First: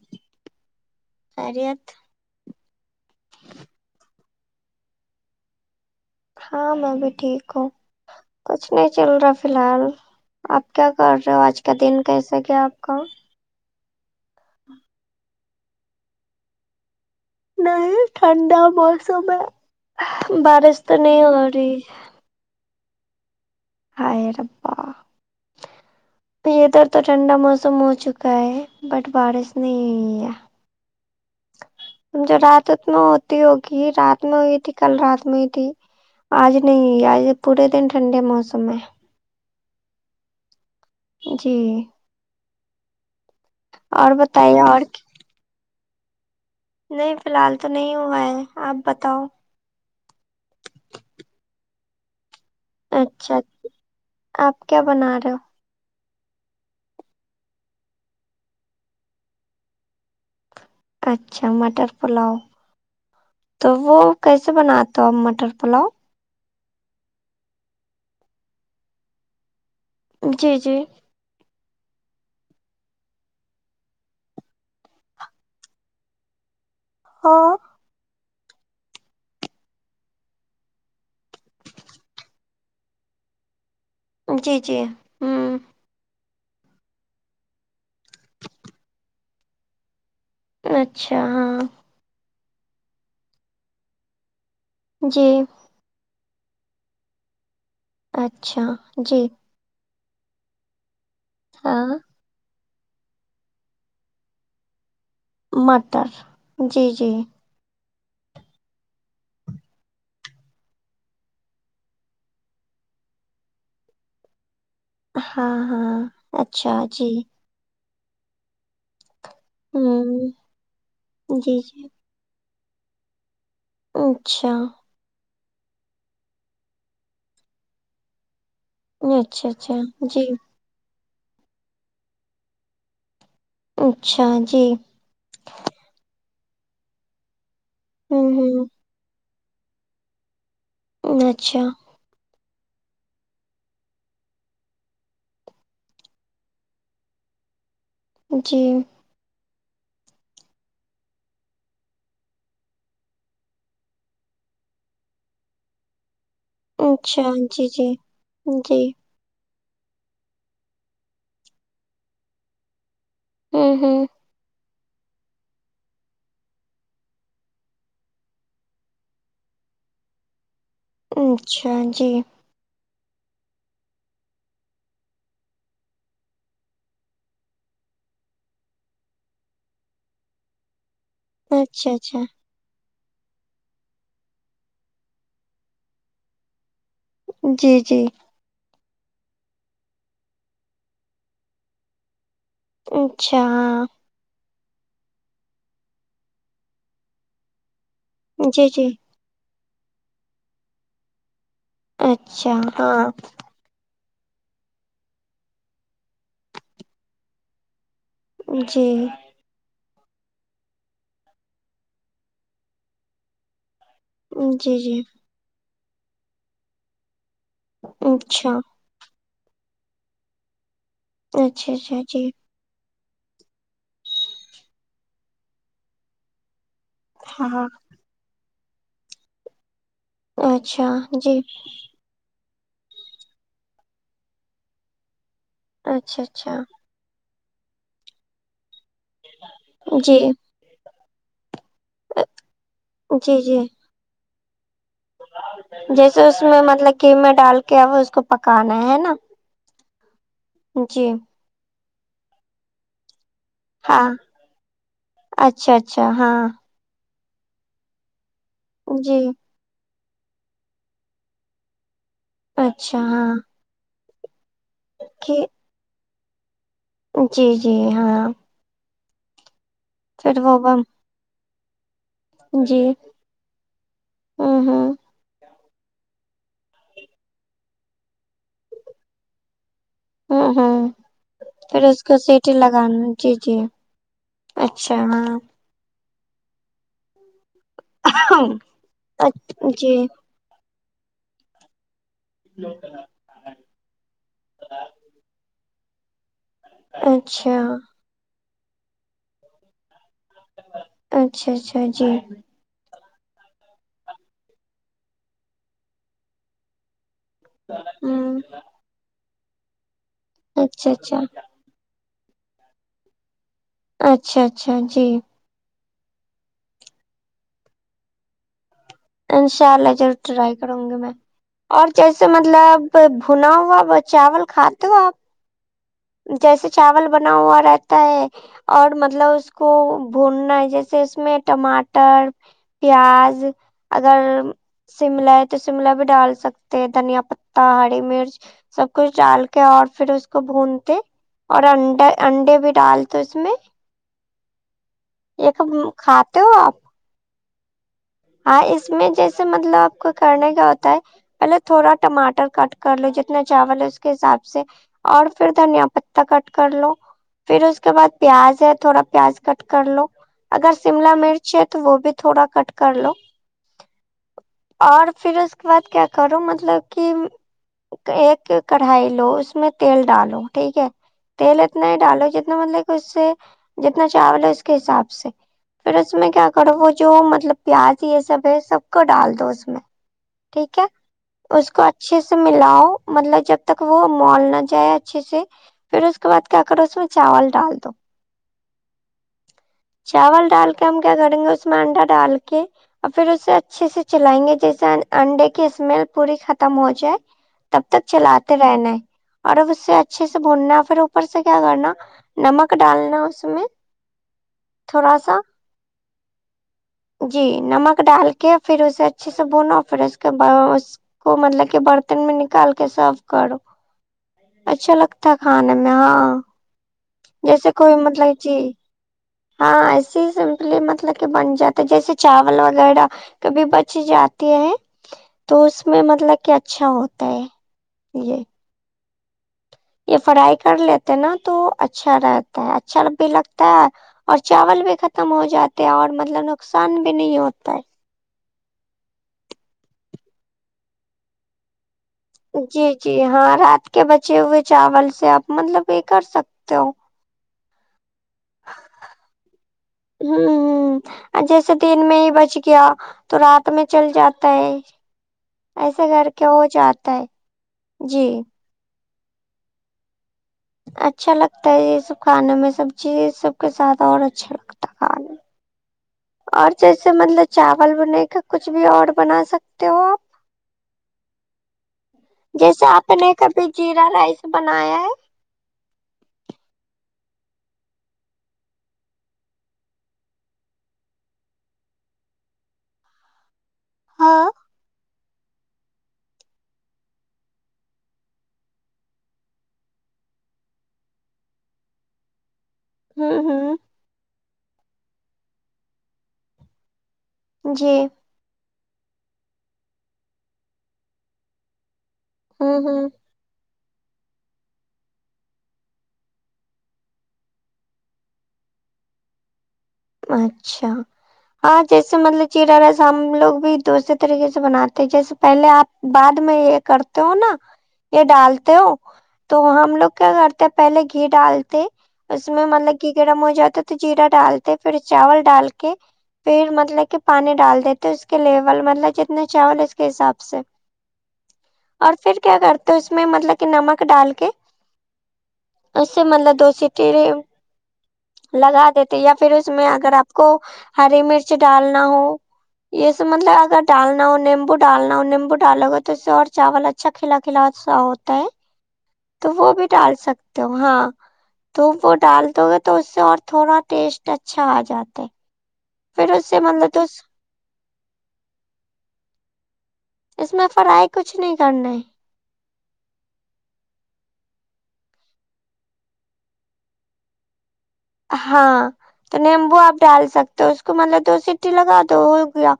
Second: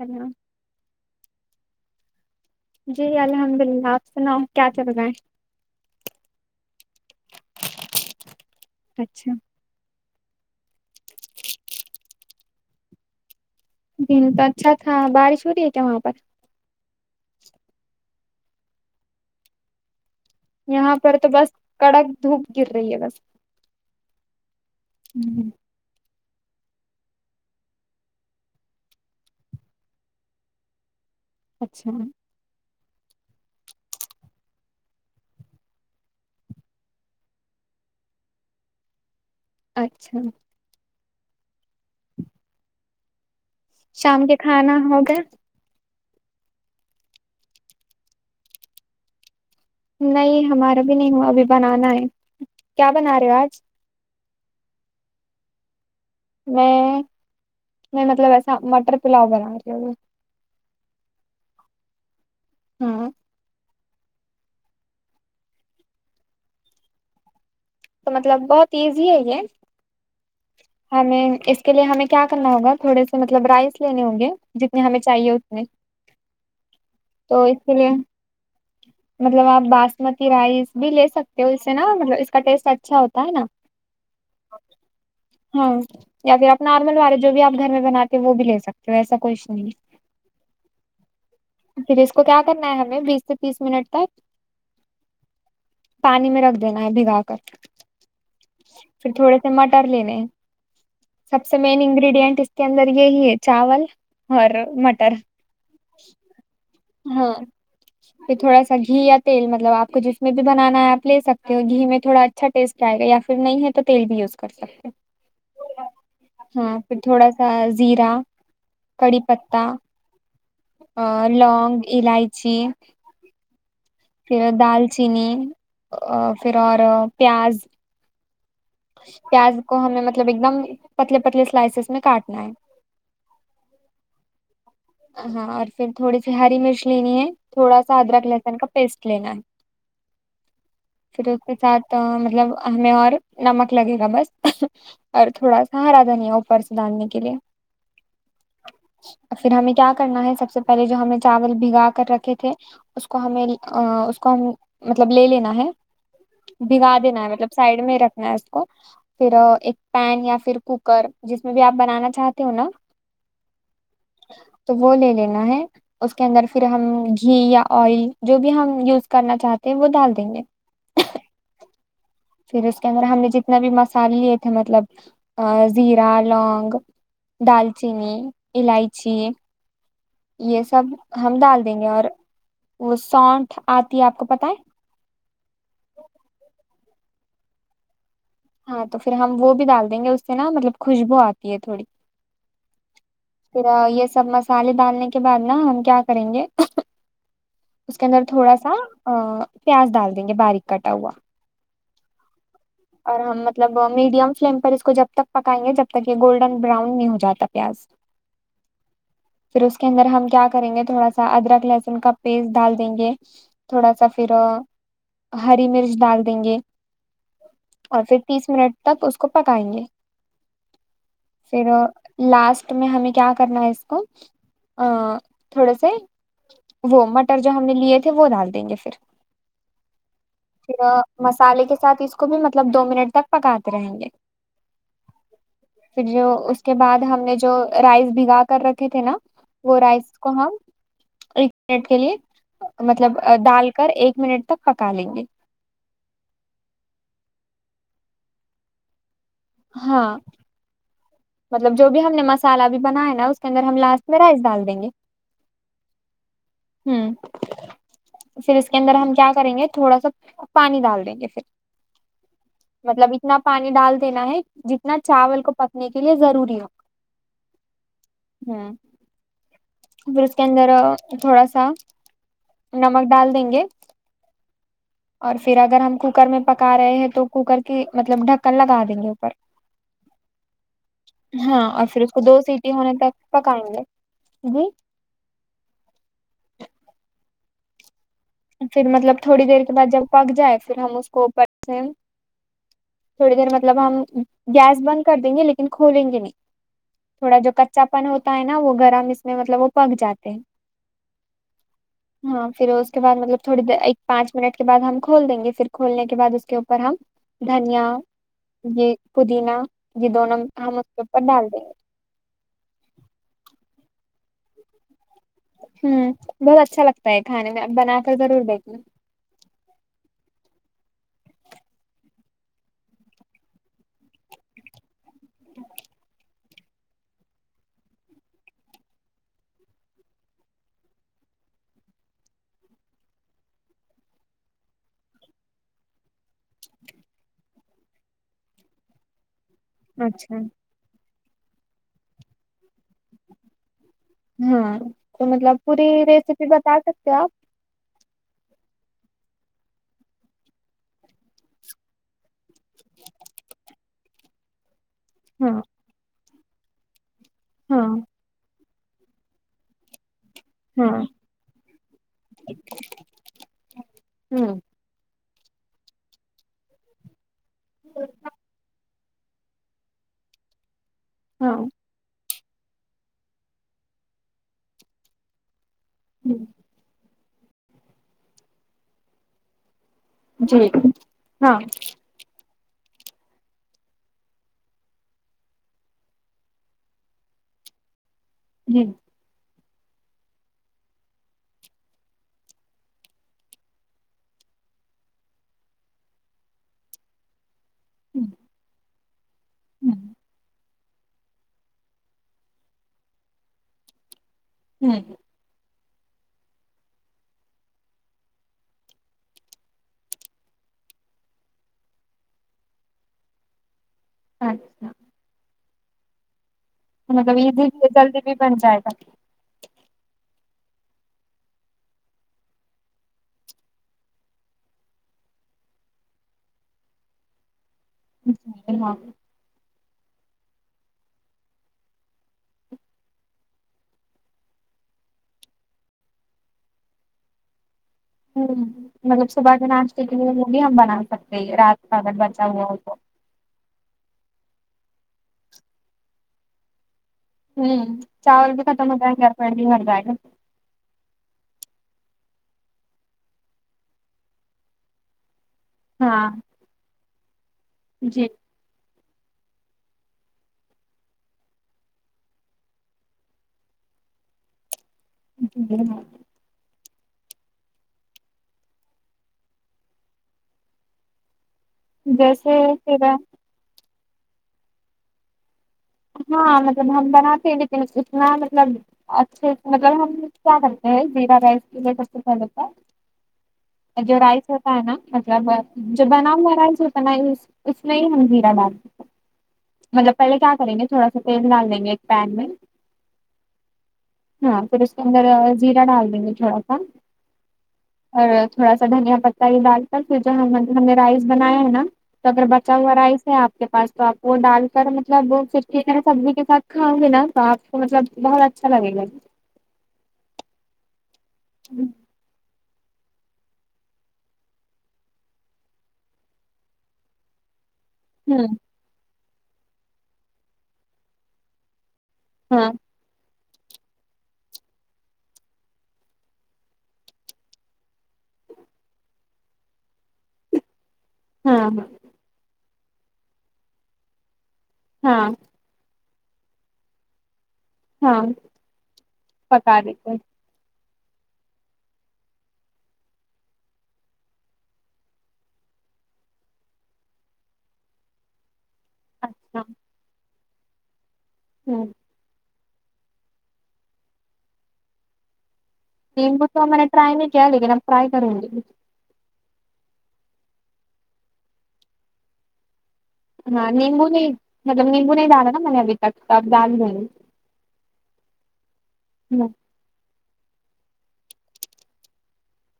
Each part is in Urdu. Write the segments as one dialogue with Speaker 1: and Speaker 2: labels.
Speaker 1: ہیلو
Speaker 2: خیریت
Speaker 1: جی الحمد اللہ آپ سناؤ کیا چل رہا ہے
Speaker 2: ہاں میں بھی ٹھیک ہوں کچھ نہیں چل رہا
Speaker 1: اچھا
Speaker 2: فی الحال آپ کیا کر رہے ہو آج کا دن کیسے گیا آپ کا
Speaker 1: دن تو اچھا تھا بارش ہو رہی ہے کیا وہاں پر
Speaker 2: نہیں ٹھنڈا موسم ہے بارش تو
Speaker 1: یہاں پر
Speaker 2: نہیں ہو
Speaker 1: بس
Speaker 2: رہی ہے
Speaker 1: کڑک دھوپ گر رہی ہے بس
Speaker 2: ہاے ربا
Speaker 1: ہوں
Speaker 2: ادھر تو ٹھنڈا موسم ہو چکا ہے بٹ بارش نہیں ہوئی ہے
Speaker 1: اچھا
Speaker 2: جو رات میں ہوتی ہوگی رات میں ہوئی تھی کل رات میں ہی تھی آج نہیں آج پورے دن ٹھنڈے موسم میں ہے
Speaker 1: اچھا
Speaker 2: جی اور
Speaker 1: شام کے
Speaker 2: بتائیے
Speaker 1: کھانا
Speaker 2: اور
Speaker 1: ہو گیا
Speaker 2: نہیں فی الحال تو نہیں ہوا ہے آپ بتاؤ
Speaker 1: نہیں ہمارا بھی نہیں ہوا ابھی بنانا ہے کیا بنا رہے ہو آج
Speaker 2: اچھاآپ کیا بنا رہے ہو
Speaker 1: میں میں مطلب ایسا مٹر پلاؤ بنا رہی ہوں
Speaker 2: اچھا مٹر پلاؤ
Speaker 1: ہاں
Speaker 2: تو وہ کیسے بناتےہو آپ مٹر پلاؤ
Speaker 1: تو مطلب بہت ایزی ہے یہ
Speaker 2: جی جی
Speaker 1: نہیں اس کے لیے ہمیں کیا کرنا ہوگا تھوڑے سے مطلب رائس لینے ہوں گے جتنے ہمیں چاہیے اتنے تو
Speaker 2: ہاں
Speaker 1: اسی لیے مطلب آپ باسمتی رائس بھی لے سکتے ہو اس سے نا مطلب اس کا ٹیسٹ اچھا ہوتا ہے نا
Speaker 2: جی جی امم
Speaker 1: ہاں یا پھر آپ نارمل والے جو بھی آپ گھر میں بناتے وہ بھی لے سکتے ہو ایسا کچھ نہیں
Speaker 2: اچھا ہاں
Speaker 1: پھر اس کو کیا کرنا ہے ہمیں بیس سے تیس منٹ تک
Speaker 2: جی
Speaker 1: پانی میں رکھ دینا ہے بھگا کر
Speaker 2: اچھا جی
Speaker 1: ٹماٹر لینے ہیں سب سے مین
Speaker 2: ہاں
Speaker 1: انگریڈینٹ کے اندر یہی ہے چاول اور مٹر
Speaker 2: مٹر جی جی
Speaker 1: ہاں پھر تھوڑا سا گھی یا تیل مطلب آپ کو جس میں بھی بنانا ہے آپ لے سکتے ہو گھی میں تھوڑا اچھا ٹیسٹ آئے گا یا پھر نہیں ہے تو بھی یوز کر سکتے
Speaker 2: ہاں ہاں اچھا جی
Speaker 1: زیرا کڑی پت پتا
Speaker 2: ہوں جی
Speaker 1: لونگ
Speaker 2: جی
Speaker 1: الاائچی پھر
Speaker 2: اچھا
Speaker 1: دال چینی آ پھر اور پیاز
Speaker 2: اچھا
Speaker 1: پیاز
Speaker 2: اچھا
Speaker 1: کو ہمیں
Speaker 2: جی
Speaker 1: مطلب ایک دم پتلے پتلے سلائسیز میں کاٹنا ہے
Speaker 2: اچھا جی
Speaker 1: ہاں اور پھر تھوڑی سی ہری مرچ لینی ہے تھوڑا سا ادرک
Speaker 2: ہوں
Speaker 1: لہسن کا
Speaker 2: ہوں
Speaker 1: پیسٹ لینا ہے پھر اس کے
Speaker 2: اچھا
Speaker 1: ساتھ تو مطلب ہمیں اور نمک لگے گا بس اور تھوڑا سا ہرا دھنیا اوپر سے دالنے کے لیے
Speaker 2: جی
Speaker 1: پھر ہمیں کیا کرنا ہے سب سے پہلے جو ہمیں چاول بھگا کر رکھے تھے اس کو ہمیں آ اس کو ہم مطلب لے لینا ہے بھگا
Speaker 2: اچھا
Speaker 1: دینا ہے مطلب
Speaker 2: جی
Speaker 1: سائڈ
Speaker 2: جی
Speaker 1: میں رکھنا ہے اس کو
Speaker 2: جی
Speaker 1: پھر ایک پین یا پھر کوکر جس میں بھی آپ بنانا چاہتے ہو نا
Speaker 2: ہمم ہمم
Speaker 1: تو وہ لے لینا ہے اس کے اندر پھر ہم گھی یا آئل جو بھی ہم یوز کرنا چاہتے ہیں وہ دال دیں گے
Speaker 2: اچھا جی
Speaker 1: پھر اس کے اندر ہم نے جتنے بھی مسالے لیے تھے مطلب زیرا لونگ دال چینی الائچی یے سب ہم ڈال دیں گے
Speaker 2: اچھا
Speaker 1: اور
Speaker 2: اچھا
Speaker 1: وہ ساونٹھ آتی ہے آپ کو پتہ ہے
Speaker 2: جی جی
Speaker 1: ہاں تو پھر ہم وہ بھی دال دیں گے اس سے نا مطلب خوشبو آتی ہے تھوڑی
Speaker 2: اچھا
Speaker 1: پورا
Speaker 2: ہاں
Speaker 1: یے سب مسالے ڈالنے کے بعد نا ہم کیا کریں گے اس کے اندر تھوڑا
Speaker 2: جی
Speaker 1: سا
Speaker 2: جی
Speaker 1: آ پیاز دال دیں گے باریک کٹا ہوا
Speaker 2: اچھا ہاں
Speaker 1: اور ہم مطلب میڈیم فلیم پر اس کو جب تک پکائیں گے جب تک یے گولڈن بران نہیں ہو جاتا پیاز
Speaker 2: جی
Speaker 1: پھر اس کے اندر ہم کیا کریں گے تھوڑا سا ادرک لہسن کا پیسٹ ڈال دیں گے تھوڑا سا پھر
Speaker 2: جی جی
Speaker 1: ہری مرچ ڈال دیں گے اور پھر تیس
Speaker 2: اچھا
Speaker 1: منٹ تک اس کو پکائیں گے پھر
Speaker 2: اچھا اچھا جی
Speaker 1: لاسٹ ہمیں کیا کرنا ہے اس کو آ تھوڑے سے وہ مٹ ٹر
Speaker 2: ہاں
Speaker 1: جو ہم
Speaker 2: ہاں
Speaker 1: نے لیے تھے وہ دال دیں گے پھر پھر
Speaker 2: اچھا جی
Speaker 1: مسالے کے ساتھ اس کو بھی مطلب دو منٹ تک پکاتے رہیں گے پھر
Speaker 2: اچھا
Speaker 1: جو
Speaker 2: اچھا
Speaker 1: اس کے بعد ہم نے جو رائس بھگا کر رکھے تھے نا وہ رائس
Speaker 2: جی
Speaker 1: کو ہم ایک منٹ کے لیے مطلب
Speaker 2: جی جی
Speaker 1: دال کر ایک منٹ تک پکا لیں گے
Speaker 2: جیسے اس میں مطلب قیمہ ڈال کے اب اس کو پکانا ہے نا
Speaker 1: ہاں
Speaker 2: جی
Speaker 1: مطلب جو بھی ہم نے مسالہ بھی بنایا نا اس کے اندر ہم لاسٹ
Speaker 2: ہاں
Speaker 1: میں رائس دال دیں گے
Speaker 2: اچھا اچھا ہاں
Speaker 1: ہمم پھر اس کے اندر ہم
Speaker 2: جی
Speaker 1: کیا کریں گے تھوڑا سا پانی ڈال دیں گے پھر
Speaker 2: اچھا
Speaker 1: مطلب
Speaker 2: ہاں
Speaker 1: اتنا پانی ڈال دینا ہے جتنا
Speaker 2: کہ
Speaker 1: چاول کو پکنے کے لیے ضروری ہو
Speaker 2: جی جی ہاں
Speaker 1: ہمم پھر اس کے
Speaker 2: وہ
Speaker 1: اندر‌ آ
Speaker 2: بم
Speaker 1: تھوڑا سا
Speaker 2: جی
Speaker 1: نمک ڈال دیں گے
Speaker 2: ہوں ہوں
Speaker 1: اور پھر اگر ہم کوکر میں پکا رہے ہیں تو کوکر کی مطلب ڈھکن لگا دیں گے اوپر
Speaker 2: ہوں ہوں
Speaker 1: ہاں اور پھر اس کو دو سیٹی ہونے تک پکائیں گے جی
Speaker 2: اوما
Speaker 1: پھر مطلب تھوڑی دیر
Speaker 2: اچ-
Speaker 1: کے بعد
Speaker 2: جی
Speaker 1: جب پک جائے پھر ہم اس کو اوپر سے
Speaker 2: لوکلہ
Speaker 1: تھوڑی دیر مطلب ہم گیس بند کر دیں گے لیکن کھولیں گے نہیں تھوڑا جو
Speaker 2: اچھا
Speaker 1: کچا پن ہوتا ہے ناں وہ گرم اس میں مطلب وہ پک جاتے ہیں
Speaker 2: اچھا اچھا جی
Speaker 1: ہاں پھر اس کے بعد مطلب تھوڑی دیر ایک پانچ منٹ کے بعد ہم کھول دیں گے پھر کھولنے کے بعد اس کے اوپر ہم دھنیا
Speaker 2: ہوں
Speaker 1: یہ پودینہ یہ دونوں ہم اس
Speaker 2: اچھا
Speaker 1: کے
Speaker 2: اچھا
Speaker 1: اوپر ڈال دیں گے
Speaker 2: اچھا اچھا جی
Speaker 1: امم بہت اچھا لگتا ہے کھانے میں اب بنا کر ضرور دیکھنا
Speaker 2: انشاء اللہ جرور ٹرائی کروں گی میں اور جیسے مطلب بھنا ہوا چاول کھاتے ہو آپ
Speaker 1: [inaudible]
Speaker 2: جیسے چاول بنا ہوا رہتا ہے اور مطلب اس کو بھوننا ہے جیسے اس میں ٹماٹر پیاز اگر شملہ ہے تو شملہ بھی ڈال سکتے دھنیا پتا ہری مرچ سب کچھ ڈال کے اور پھر اس
Speaker 1: اچھا
Speaker 2: کو بھونتے اور انڈر انڈے بھی ڈالتے ہے اس میں
Speaker 1: ہاں
Speaker 2: یہ تم کھاتے ہو آپ
Speaker 1: کیا
Speaker 2: ہاں اس میں جیسے مطلب آپ کو کرنے کیا ہوتا ہے پہلے تھوڑا ٹماٹر کٹ کرلو جتنا چاول ہے اس کے حساب سے اور
Speaker 1: ہاں
Speaker 2: پھر دھنیا پتہ کٹ کرلو پھر اس
Speaker 1: ہاں
Speaker 2: کے بعد پیاز ہے تھوڑا پیاز کٹ کرلو اگر
Speaker 1: ہاں
Speaker 2: شملا مرچ ہے تو وہ بھی تھوڑا کٹ کر لو
Speaker 1: امم
Speaker 2: اور پھر اس کے بعد کیا کروں مطلب کہ ایک ہی کٹ دھائی لو اس میں تیل ڈالو ٹھیک ہے
Speaker 1: ہاں
Speaker 2: تیل اتنا ہی ڈالو جتنا مطلب اس سے جتنا چاول ہے اس کے حساب سے پھر اس میں کیا کرو وہ جو مطلب پیاز یہ سب ہے سب کو ڈال دو اس میں
Speaker 1: جی
Speaker 2: ٹھیک ہے
Speaker 1: ہاں
Speaker 2: اس کو اچ اچھے سے ملاؤ مطلب جب تک وہ مال نہ جائے اچھے سے پھر اس کے بعد کیا کرو اس میں چاول ڈال دو
Speaker 1: جی
Speaker 2: [inaudible] چاول ڈال کے ہم کیا کریں گے اس میں انڈا ڈال کے اور پھر اسے اچھے سے چلائیں گے کہ سنگ انڈے کی اسمیل پوری ختم ہوجائے تب تک
Speaker 1: ہوں
Speaker 2: چلاتے رہنا ہے اور اب اس سے اچھے سے بھوننا پھر اوپر سے کیا کرنا نمک ڈالنا اس میں تھوڑا سا جی نمک ڈال کے پھر اسے اچھے سے بھونو پھر اس کے باس کو مطلب کہ برتن میں نکال کے سرو کرو اچھا لگتا کھانے میں ہاں
Speaker 1: مطلب ایزی
Speaker 2: جیسے
Speaker 1: بھی
Speaker 2: کوئی
Speaker 1: جلدی بھی
Speaker 2: مطلب
Speaker 1: بن
Speaker 2: جی
Speaker 1: جائے گا
Speaker 2: ہاں ایسے ہی سمپلی مطلب کہ بن جاتا ہے جیسے چاول وغیڑہ کبھی بچ جاتی ہے تو اس میں مطلب کہ اچھا ہوتا ہے
Speaker 1: جی
Speaker 2: یے
Speaker 1: ہاں
Speaker 2: یا فرائی کرلیتے ناں تو اچھا رہتا ہے اچھا بھی لگتا ہے اور چاول بھی ختم ہو جاتے ہیں اور مطلب نقصان بھی نہیں ہوتا ہے
Speaker 1: ہمم مطلب صبح کے ناشتے کے لیے بھی ہم بنا سکتے ہیں رات کا اگر بچ
Speaker 2: جی جی ہاں رات کے بچے ہوئے چاول سے آپ مطلب یے کر سکتے ہو
Speaker 1: ہمم چاول بھی ختم ہوجائیں گے اور پیٹ بھی بھر جائے گا
Speaker 2: ہمم ہمم جیسے دن میں ہی بچ گیا تو رات میں چل جاتا ہے ایسا
Speaker 1: ہاں
Speaker 2: کرکے ہوجاتا ہے جی اچھا لگتا ہے یے سب کھانے میں سب چیز سب کے ساتھ اور اچھا لگتا ہے کھانا
Speaker 1: جی ہاں
Speaker 2: اور جیسے مطلب چاول بنے کا کچھ بھی اور بنا سکتے ہو آپ جیسے آپ نے کبھی جیرا رائس بنایا ہے
Speaker 1: ہاں مطلب ہم بناتے ہیں لیکن اتنا مطلب اچھے سے مطلب ہم کیا کرتے ہیں زیرا رائس کے لیے سب سے پہلے تو جو
Speaker 2: ہاں ہ
Speaker 1: رائس ہوتا ہے نا مطلب جو بنا ہوا رائس ہوتا نا اس میں ہی ہم ذیرا ڈالتے مطلب پہلے کیا کریں گے تھوڑا سا تیل ڈال دیں گے ایک پین میں
Speaker 2: ہمم ہمم
Speaker 1: ہاں پھر اس کے اندر زیرہ ڈال دیں گے تھوڑا سا
Speaker 2: جی
Speaker 1: اور تھوڑا سا دھنیا پتا یے ڈال کر پھر جو ہم نے رائس بنایا ہے نا تو اگر بچا
Speaker 2: ہ
Speaker 1: ہوا
Speaker 2: ہ
Speaker 1: رائس ہے آپ کے پاس تو آپ وہ ڈال کر مطلب چٹنی سبزی کے ساتھ کھاؤ گی نا تو آپ کو مطلب بہت اچھا لگے گا
Speaker 2: اچھا ہاں جیسے سمجھ لے جیرا نائس ہم لوگ بھی دوسرے طریقے سے بناتے ہیں جیسے پہلے آپ بعد میں کرتے ہو نا یے
Speaker 1: ہوں
Speaker 2: ڈالتے ہو تو ہم لوگ کیا کرتے پہلے گھی ڈالتے اس میں
Speaker 1: ہاں
Speaker 2: مطلب گھی گرم ہو جاتا تو جیرا ڈالتے پھر چاول ڈال کے پھر مطلب کہ پانی ڈال دیتے اس کے لیول مطلب جتنا چاول اس کے حساب سے
Speaker 1: ہاں ہاں
Speaker 2: اور پھر کیا کرتے ہو اس میں مطلب کہ نمک ڈال کے
Speaker 1: ہاں
Speaker 2: اس سے مطلب دو سیٹی
Speaker 1: ہاں
Speaker 2: لگا دیتے یا پھر اس
Speaker 1: پکا
Speaker 2: میں
Speaker 1: دیتے
Speaker 2: اگر
Speaker 1: ہیں۔
Speaker 2: آپ کو ہری مرچی ڈالنا ہو یے اس مطلب اگر ڈالنا ہو نیمبو ڈالنا ہو نمبو ڈالو ہو تو اسے اور چاول اچھا اچھا کھلا کھلا سا ہوتا ہے تو
Speaker 1: اچھا
Speaker 2: وہ بھی ڈال سکتے ہو ہاں
Speaker 1: ہ
Speaker 2: تو وہ ڈال دو گے تو اس سے اور تھوڑا ٹیسٹ اچھا اجاتے
Speaker 1: لمبو تو ہم نے ٹرائے نہیں کیا لیکن اب ٹرائی کروں گی
Speaker 2: اس میں فرائی کچھ نہیں کرنا ہے
Speaker 1: ہاں نیمبو نہیں مطلب نیمبو نہیں دال ہے نا ابھی تک تو اب دال دینگے
Speaker 2: ہاں تو
Speaker 1: گی
Speaker 2: نیمبو آپ ڈال سکتے ہو اس کو مطلب دو سٹی لگا دو ہو گیا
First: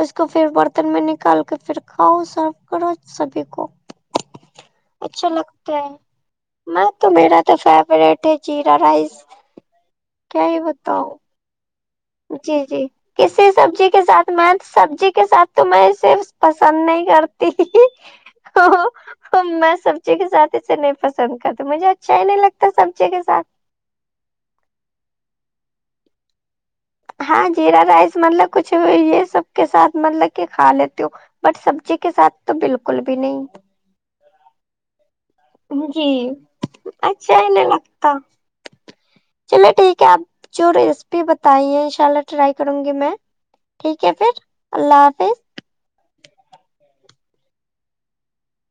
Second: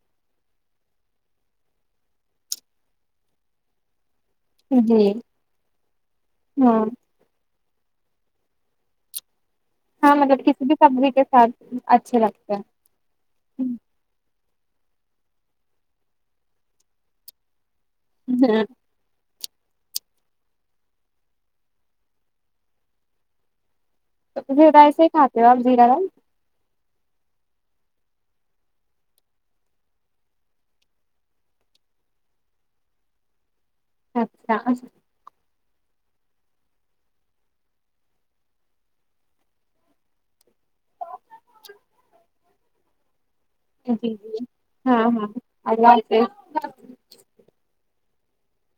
Speaker 2: اس کو پھر برتن میں نکال کے پھر کھاؤ سرو کرو سبھی کو
Speaker 1: جی
Speaker 2: اچھا لگتا ہے
Speaker 1: ہاں
Speaker 2: میں تو میرا تو فیوریٹ ہے جیرا رائس
Speaker 1: ہاں مطلب
Speaker 2: کیا ہی
Speaker 1: کسی بھی
Speaker 2: بتاؤ
Speaker 1: سبزی کے ساتھ اچھے لگتے
Speaker 2: جی
Speaker 1: ہیں
Speaker 2: جی کسی سبزی کے ساتھ میں سبزی کے ساتھ تو میں صرف پسند نہیں کر ہ میں سبزی کے ساتھ اسے نہیں پسند کرتی مجھے اچھا ہی نہیں لگتا سبزی کے ساتھ
Speaker 1: تو پھر ایسے ہی کھاتے ہو آپ زیرہ رائس
Speaker 2: ہاں جیرا رائس مطلب کچھ یے سب کے ساتھ مطلب کہ کھا لیتی ہو بٹ سبزی کے ساتھ تو بالکل بھی نہیں
Speaker 1: اچھا
Speaker 2: جی اچھا ہی نہیں لگتا چلو ٹھیک ہے اب جو ریسیپی بتائیے ان شاء اللہ ٹرائی کروں گی میں ٹھیک ہے
Speaker 1: جی
Speaker 2: پھر
Speaker 1: جی ہاں
Speaker 2: اللہ
Speaker 1: ہاں
Speaker 2: حافظ
Speaker 1: اللہ حافظ